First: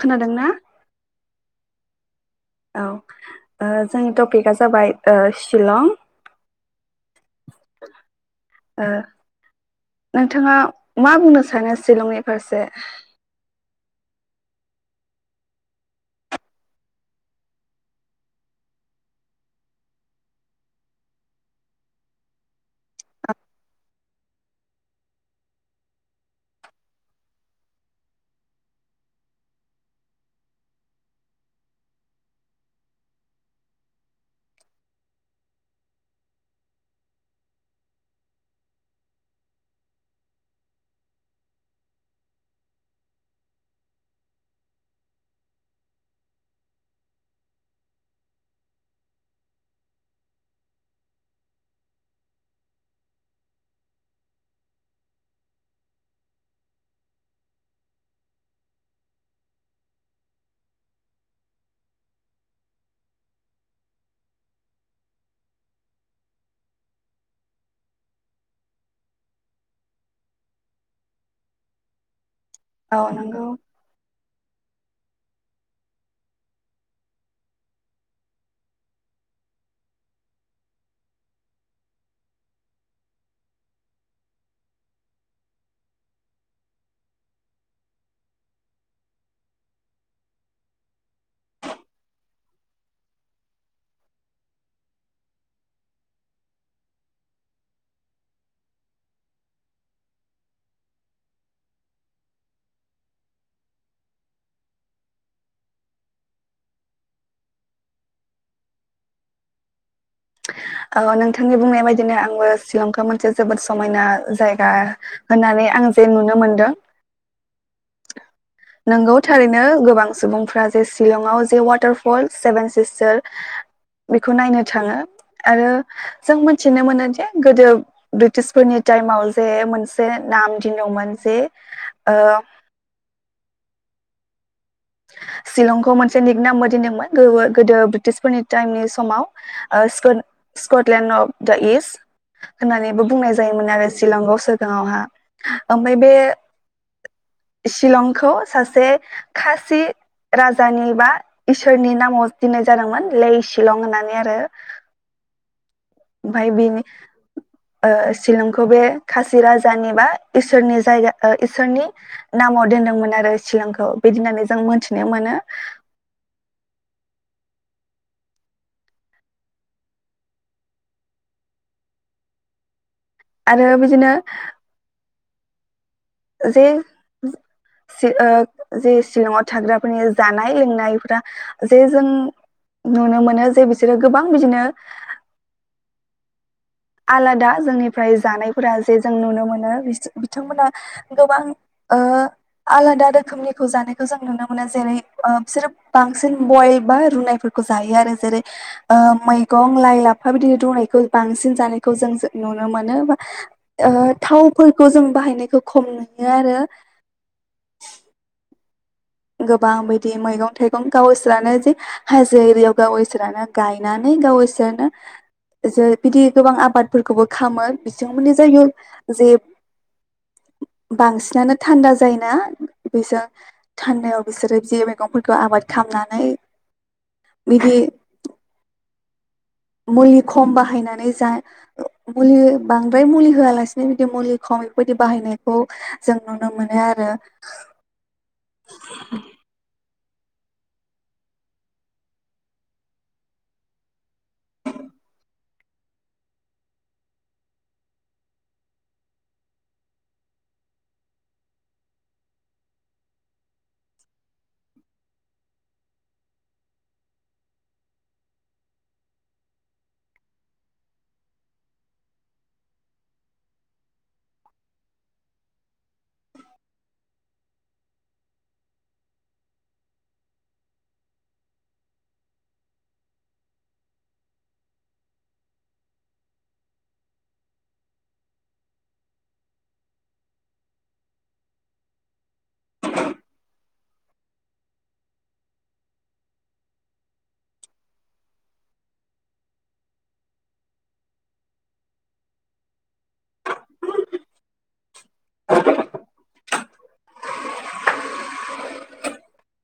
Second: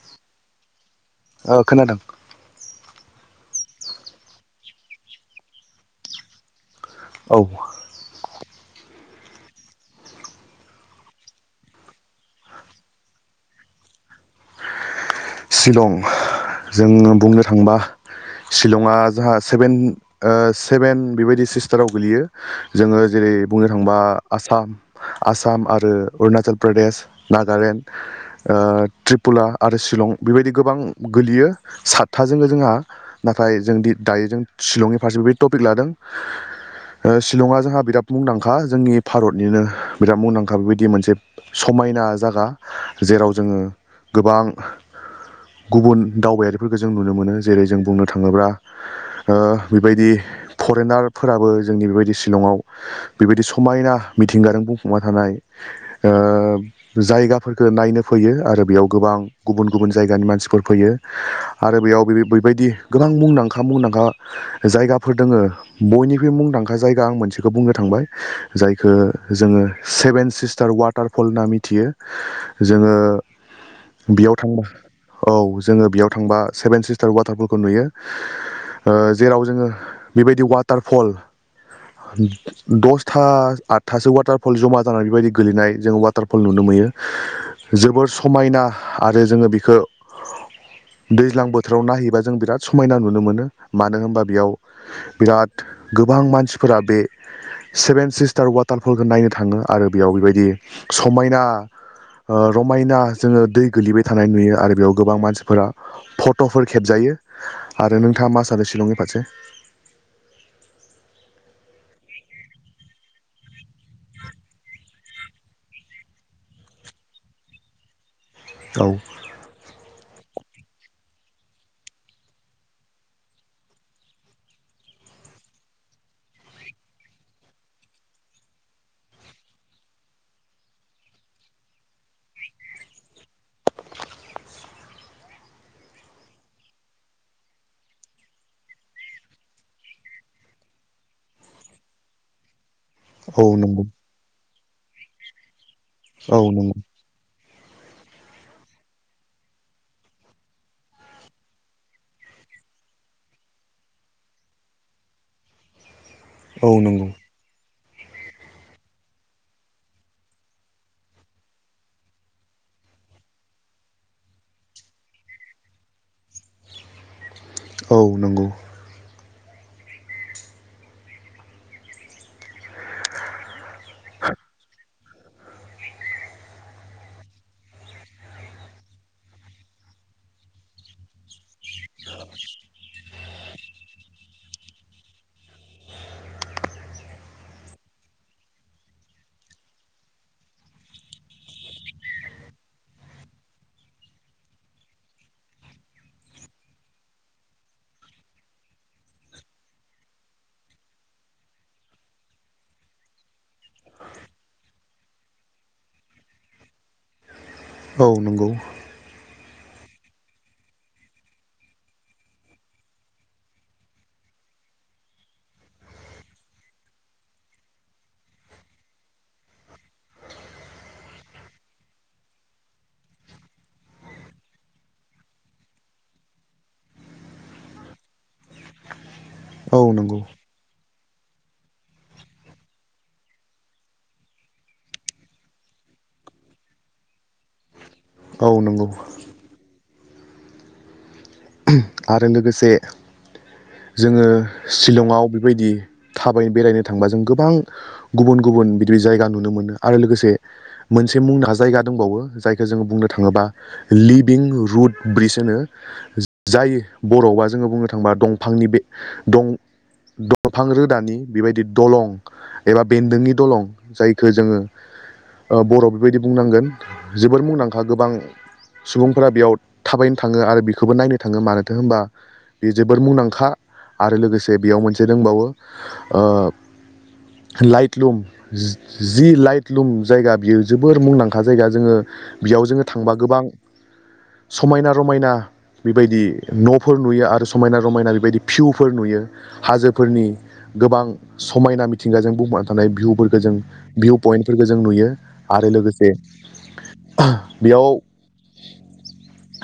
खोनादों ना अ खोनादों औ ओ जोंनि टपिकआ जाबाय ओ‌ शिलं औ ओ नोंथाङा मा बुंनो सानो शिलंनि फारसे शिलं जों बुंनो थांबा शिलंआ जोंहा सेभेन ओ‌ सेभेन बेबायदि सिस्टाराव गोलैयो जोङो जेरै बुंनो थाङोबा आसाम आसाम आरो अरुणाचल प्रदेश नागालेण्ड‌‌ ओ त्रिपुरा आरो शिलं बेबायदि गोबां गोलैयो सातथाजोंबो जोंहा नाथाय जों दि दायो जों शिलंनि फारसे बेबायदि टपिक लादों ओ शिलंआ जोंहा बिराद मुंदांखा जोंनि भारतनिनो बिराद मुंदांखा बेबायदि मोनसे समायना जागा जेराव जोङो गोबां गुबुन दावबायारिफोरखौ जों नुनो मोनो जेरै जों बुंनो थाङोब्ला ओ बेबायदि फरेनारफोराबो जोंनि बेबायदि शिलंआव बेबायदि समायना मिथिंगाजों बुंफुंना थानाय ओ जायगाफोरखौ नायनो फैयो आरो बेयाव गोबां गुबुन गुबुन जायगानि मानसिफोर फैयो आरो बेयाव बैबायदि गोबां मुंदांखा मुंदांखा जायगाफोर दोङो बयनिख्रुइ मुंदांखा जायगा आं मोनसेखौ बुंनो थांबाय जायखो जोङो सेभेन सिस्टार वाटारफल होनना मिथियो जोङो अ नंगौ बेयाव थांबा औ जोङो बेयाव थांबा सेभेन सिस्टार वाटारफलखौ नुयो ओ‌ जेराव जोङो बेबायदि वाटारफल दसथा आठथासो वाटारफल जमा जानानै बेबायदि गोलैनाय जोङो वाटारफल नुनो मोयो जोबोर समायना आरो जोङो बेखो दैज्लां बोथोराव नायहैबा जों बिराद समायना नुनो मोनो मानो होनबा बेयाव बिराद गोबां मानसिफोरा बे सेभेन सिस्टार वाटारफलखौ नायनो थाङो आरो बेयाव बेबायदि समायना रमायना जोङो दै गोलैबाय थानाय नुयो आरो बेयाव गोबां मानसिफोरा फटफोर खेबजायो आरो नोंथाङा मा सानो शिलंनि फारसे औ‌‌ नोंथांनि बुंनाय बायदिनो आंबो शिलंखो मोनसे जोबोद समायना जायगा होननानै आं जे नुनो मोनदों औ नोंगौ थारैनो गोबां सुबुं फोरा जे शिलंआव जे वाटारफल सेभेन सिस्टार बेखौ नायनो थाङो आरो जों मोनथिनो मोनो जे गोदो ब्रिटिशफोरनि टाइमाव जे मोनसे नाम दिनमोन जे ओ शिलंखौ मोनसे निक नामबो दिनदोंमोन गोदो ब्रिटिसफोरनि टाइमनि समाव ओ स्कट-स्कटलेण्ड अफ दा इस्ट होननानैबो बुंनाय जायोमोन नंगौ आरो शिलंगसो गावहा आमफाय बे औ नंगौ शिलंखौ सासे सासे राजानि बा इसोरनि नामाव दिननाय जादोंमोन ले शिलं होननानै आरो ओमफाय औ बेनि नंगौ ओ‌ शिलंखौ बे खासि राजानि बा इसोरनि जायगा इसोरनि नामाव दोनदोंमोन आरो शिलंखौ बेदि होननानै जों मोनथिनो मोनो औ नंगौ आरो मिथि बिदिनो जे ज ओ जे सिशलंआव थाग्राफोरनि जानाय लोंनायफोरा जे जों नुनो मोनो नो जे बिसोरो गोबां बिदिनो आलादा जोंनिफ्राय जानायफोरा जे जों नुनो मोनो बिथांमोना गोबां ओ आलादा रोखोमनिखौ जानायखौ जों नुनो मोनो जेरै ओ बिसोरो बांसिन बयल बा रुनायफोरखौ जायो आरो जेरै ओ मैगं लाइ लाफा बिदिनो रुनायखौ बांसिन जानायखौ‌ जों जो नुनो मोनो थावफोरखौ जों बाहायनायखौ खम नुयो आरो औ नंगौ गोबां बिदि मैगं थाइगं गावसोरानो जे हाजो एरियाव गावयसोरानो गायनानै गावइसोरानो जो बिदि गोबां आबादफोरखौबो खामो बिथांमोननि जायगायाव जे बांसिनानो थान्दा जायोना बेजों थान्दायाव बिसोरो बि मैगंफोरखौ आबाद खालामनानै बिदि औ नंगौ मुलि खम बाहायनानै जा मुलि बांद्राय मुलि होआलासिनो बिदि मुलि खम बेफोरबायदि बाहायनायखौ जों नुनो मोनो आरो। औ नंगौ आरो लोगोसे जोङो सिलंआव बेबायदि थाबायनो बेरायनो थांबा जों गोबां गुबुन गुबुन बिदि जायगा नुनो मोनो आरो लोगोसे मोनसे मुंदांखा जायगा दंबावो जायखौ जोङो बुंनो थाङोबा लिभिं रुद ब्रिज होनो जाय बर'आवबा जोंङो बुंनो थांबा दंफांनि बे दं-दंफां रोदानि बेबायदि दलं एबा बेन्दोंनि दलं जायखौ जोंङो बर'आव बेबायदि बुंनांगोन जोबोर मुंदांखा गोबां सुबुंफोरा बेयाव थाबायनो थाङो आरो बेखौबो नायनो थाङो मानोथो होनबा बे जोबोर मुंदांखा आरो लोगोसे बेयाव मोनसे दंबावो ओ लाइट लुम जि लाइट लुम जायगा बियो जोबोर मुंदांखा जायगा जोंङो बेयाव जोंङो थांबा गोबां समायना रमायना बेबायदि नफोर नुयो आरो समायना रमायना बेबायदि भिउफोर नुयो हाजोफोरनि गोबां समायना मिथिंगाजों बुंनानै थानाय भिउफोरखौ जों भिउ पइन्टफोरखौ जों नुयो आरो लोगोसे बेयाव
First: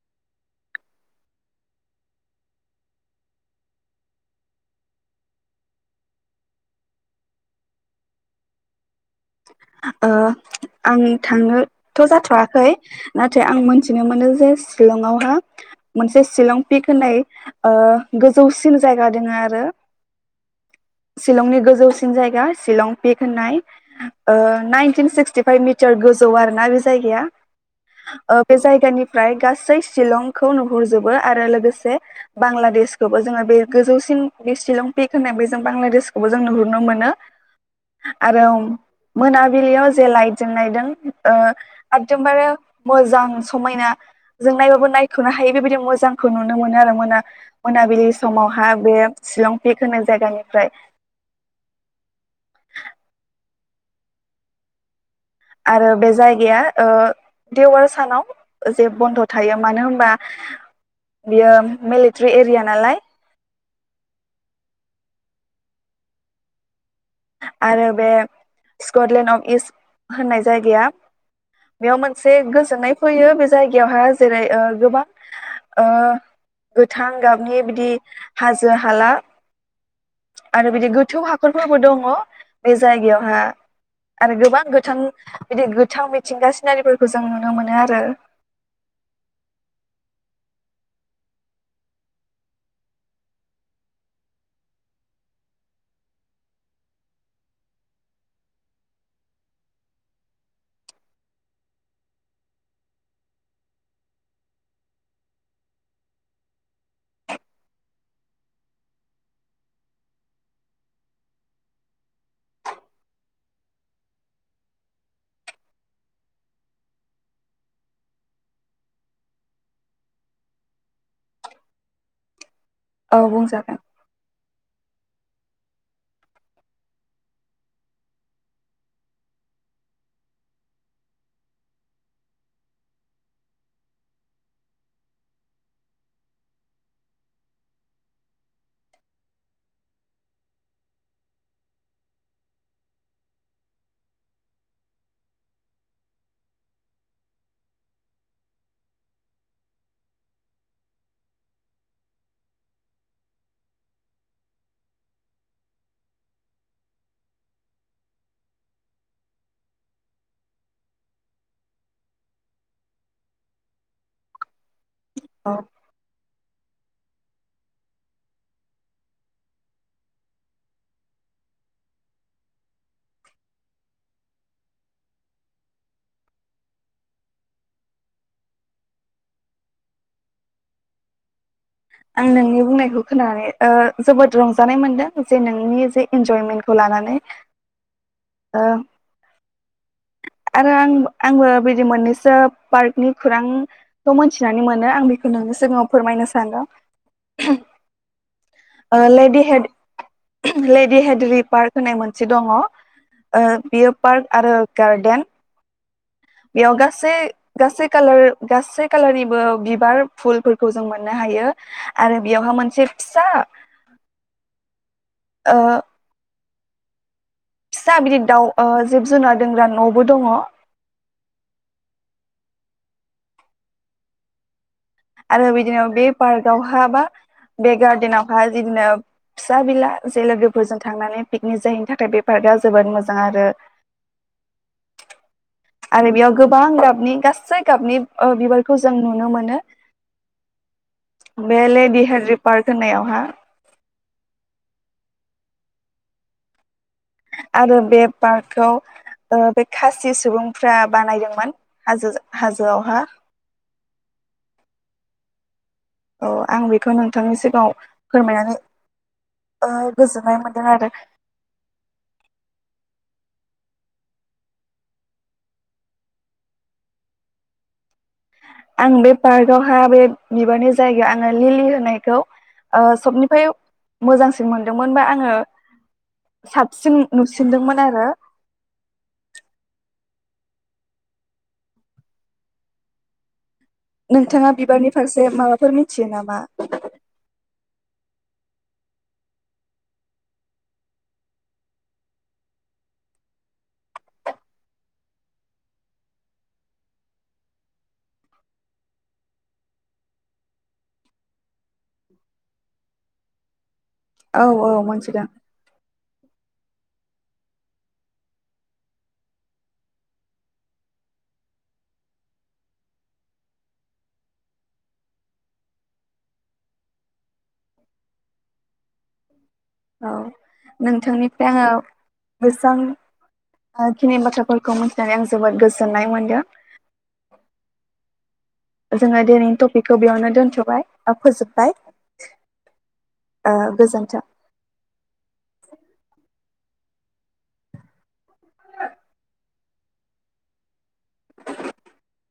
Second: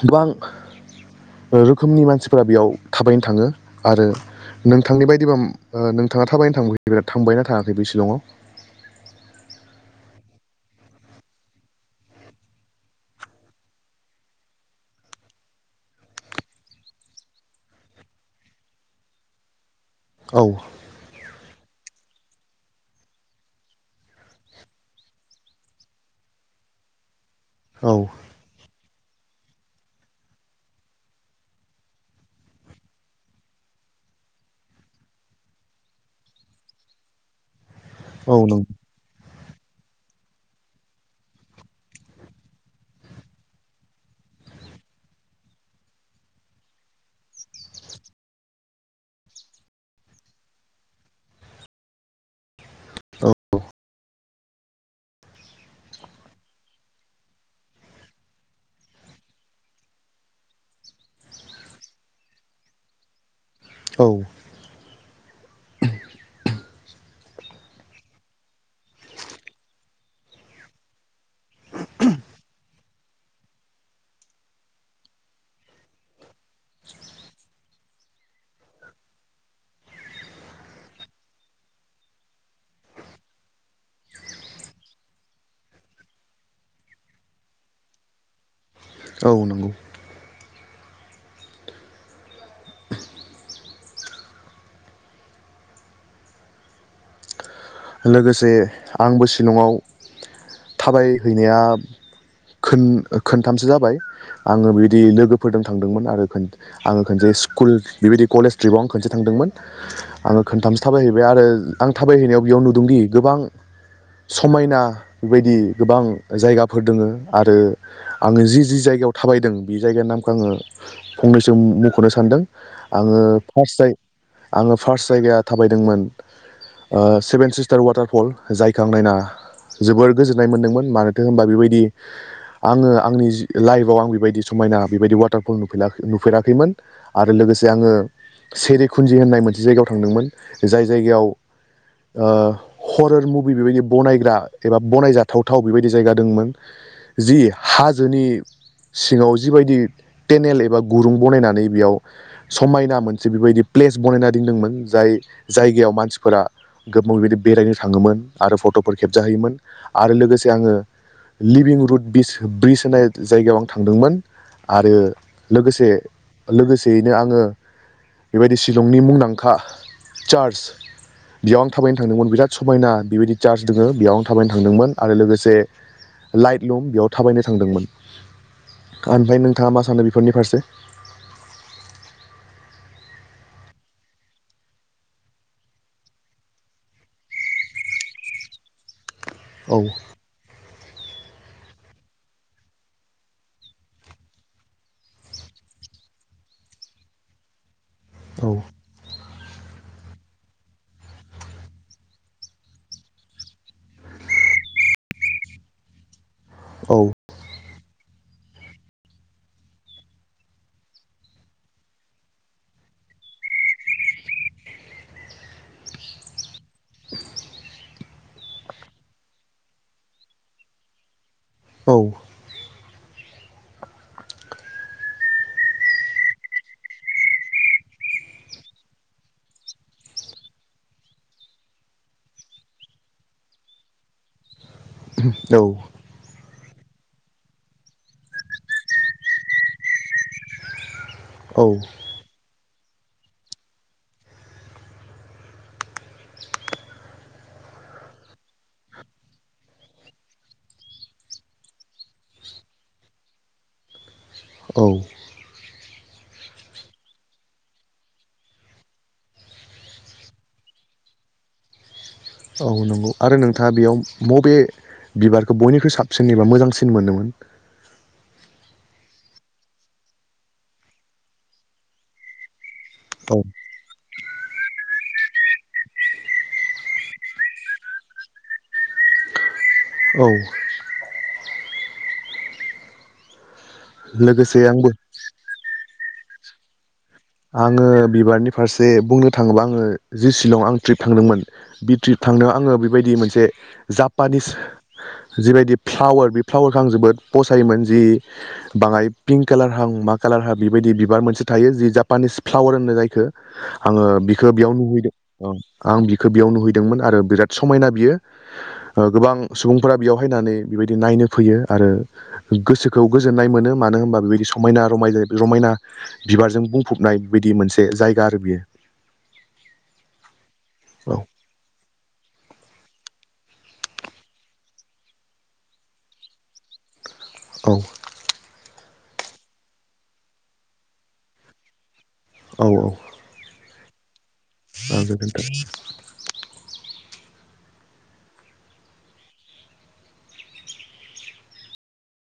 गोबां रोखोमनि मानसिफोरा बेयाव थाबायनो थाङो आरो नोंथांनि बायदिबा ओ नोंथाङा थाबायनो थां-थांबायना थाङाखै बे शिलंआव? ओ आं थांनोथ' जाथवाखै नाथाय आं मोनथिनो मोनो जे शिलंआवहा मोनसे शिलं पिक ओ होननाय गोजौसिन जायगा दङ आरो औ शिलंनि गोजौसि सिन जायगा शिलं पिक होननाय ओ नाइनटिन सिक्सटिफाइभ मिटार गोजौ आरो ना बे जायगाया औ बे जायगानि फ्राय गासै शिलंखौ नुहुरजोबो आरो लोगोसे बांलादेशखौबो जोंङो बे गोजौसिन बे शिलं पिक होननाय बे जों बांलादेशखौबो जों नुहुरनो मोनो। औ आरो नों मोनाबिलियाव जे लाइट जों नायदों ओ एखदमबारे मोजां समायना जों नायबाबो नायखनो हायो बेबायदि मोजांखौ नुनो मोनो आरो मोना मोनाबिलि समावहा बे शिलं पिक होननाय जायगानिफ्राय। औ आरो बे जायगाया ओ देवार सानाव जे बन्द थायो मानो होनबा बियो मिलिटारि एरिया नालाय औ [inaudible] आरो बे स्कटलेण्ड अफ इस्ट होननाय जायगाया बेयाव मोनसे गोजोननाय फैयो बे जायगायावहा जेरै ओ गोबां ओ गोथां गाबनि बिदि दि हाजो हाला आरो बिदि गोथौ हाखरफोरबो दं ङ बे जायगायावहा आरो गोबां गोथां बिदि गोथां मिथिंगा सिनारिफोरखौ जों नुनो मोनो आरो। औ नंगौ लोगोसे आंबो शिलंआव थाबायहैनाया खोन-खोनथामसो जाबाय आंङो बेबायदि लोगोफोरजों थांदोंमोन आरो आंङो खनसे स्कुल बेबायदि कलेज ट्रिपाव आं खनसे थांदोंमोन आंङो खनथामसो थाबायहैबाय आरो आं थाबायहैनायाव बेयाव नुदोंदि गोबां समायना बेबायदि गोबां जायगाफोर दोङो आरो आंङो जि जि जायगायाव थाबायदों बे जायगानि नामखौ आंङो फंनैसो मखनो सानदों आंङो औ बुंजागोन [inaudible] आंङो फार्स्ट जायगाया थाबायदोंमोन ओ सेभेन सिस्टार वाटारफल जायखौ आं नायना जोबोर गोजोननाय मोनदोंमोन मानोथो होनबा बेबायदि आंङो आंनि लाइफआव आं बेबायदि समायना बेबायदि वाटारफल नुफेरै नुफेराखैमोन आरो लोगोसे आंङो सेरि खुन्जि होननाय मोनसे जायगायाव थांदोंमोन जाय जायगायाव ओ हरर मुभि बेबायदि बनायग्रा एबा बनायजाथावथाव बेबायदि जायगा दोंमोन जि हाजोनि सिङाव जिबायदि टेनेल एबा गुरुं बनायनानै बेयाव समायना मोनसे बेबायदि प्लेस बनायना दंदोंमोन जाय जायगायाव मानसिफोरा गोबाव बेबायदि बेरायनो थाङोमोन आरो फटफोर खेबजाहैयोमोन आरो लोगोसे आङो लिभिं रुद ब्रि ब्रिज होननाय जायगायाव आं थांदोंमोन आरो औ लोगोसे लोगोसे यैनो आंङो बेबायदि शिलंनि मुंदांखा चार्च बेयाव आं थाबायनो थांदोंमोन बिराद समायना बेबायदि चार्ज दङो बेयाव आं थाबायनो थांदोंमोन आरो लोगोसे लाइट लुम बेयाव थाबायनो थांदोंमोन ओमफ्राय नोंथाङा मा सानो बेफोरनि फारसे? आं नोंनि बुंनायखौ खोनानानै ओ जोबोद रंजानाय मोनदों जे नोंनि जे इन्जयमेन्टखौ लानानै ओ औ आरो आं आंबो बिदि मोननैसो पार्कनि खौरांखौ मोनथिनानै मोनो आं बेखौ नोंनि सिगाङाव फोरमायनो सानदों। औ ओ लेडि ले देहिदेरि पार्क होननाय मोनसे दङ अ बियो पार्क आरो गार्डेन बेयाव औ गासै गासै कालार गासै कालारनिबो बिबार फुलफोरखौ जों मोननो हायो आरो बेयावहााय मोनसे फिसा ओ फिसा बिदि दाउ अ जिब जुनार दोंग्रा न'बो दङ। औ आरो बिदिनो बे पार्कआवहा बा बे गार्देनावहा बिदिनो फिसा बिला जे लोगोफोरजों थांनानै पिकनिक जाहैनो थाखाय बे पार्कआ जोबोद मोजां आरो आरो बेयाव गोबां गाबनि गासै गाबनि ओ बिबारखौ जों नुनो मोनो बे औ लेडि हड्रि पार्क होननायावहा। आरो बे पार्कखौ ओ बे खासि सुबुंफ्रा बानायदोंमोन हाजो हाजोआवहा। औ औ आं बेखौ नोंथांनि सिगाङाव फोरमायनानै ओ गोजोननाय मोनदों आरो अ आरो नोंथाङा बेयाव बबे बिबारखौ बयनिख्रुइ साबसिन एबा मोजांसिन मोनो। आं बे पार्कआवहा बे बिबारनि जायगायाव आङो लिलि होनायखौ ओ औ सबनिफ्राय मोजांसिन मोनदोंमोन बा आङो साबसिन नुसिनदोंमोन आरो औ नोंथाङा लोगोसे आंबो बिबारनि फारसे माबाफोर मि थियो नामा? आङो बिबारनि फारसे बुंनो थाङोबा आङो जि शिलं आं ट्रिप थांदोंमोन बि ट्रिप थांनायाव आङो बेबायदि मोनसे जापानिस जिबायदि फ्लावार बे फ्लावारखौ आं जोबोद पसायोमोन जि बाङाय पिंक कालारहां मा कालारहां बेबायदि बिबार मोनसे थायो जि जा पानिस फ्लाावार होननाय जायखौ आङो औ बिखौ औ बेयाव नुहैदों मोनथिदों आं बि बेयाव नुहैदोंमोन आरो बिराद समायना बियो ओ गोबां सुबुंफोरा बेयावहायनानै बेबायदि नायनो फैयो आरो गोसोखौ गोजोननाय मोनो मानो होनबा बेबायदि समायना रमाय रमायना बिबारजों बुं फबनाय बदि मोनसे जायगा आरो बियो। औ औ नोंथांनिफ्राय आङो बोसां खिनि बाथ्राफोरखौ मिथिनानै आं जोबोद गोजोननाय मोनदों। औ जोङो दिनैनि टपिकखौ बेयावनो दोनथ'बाय बा फोजोबबाय। औ ओ गोजोन [inaudible] गोजोनथों [inaudible]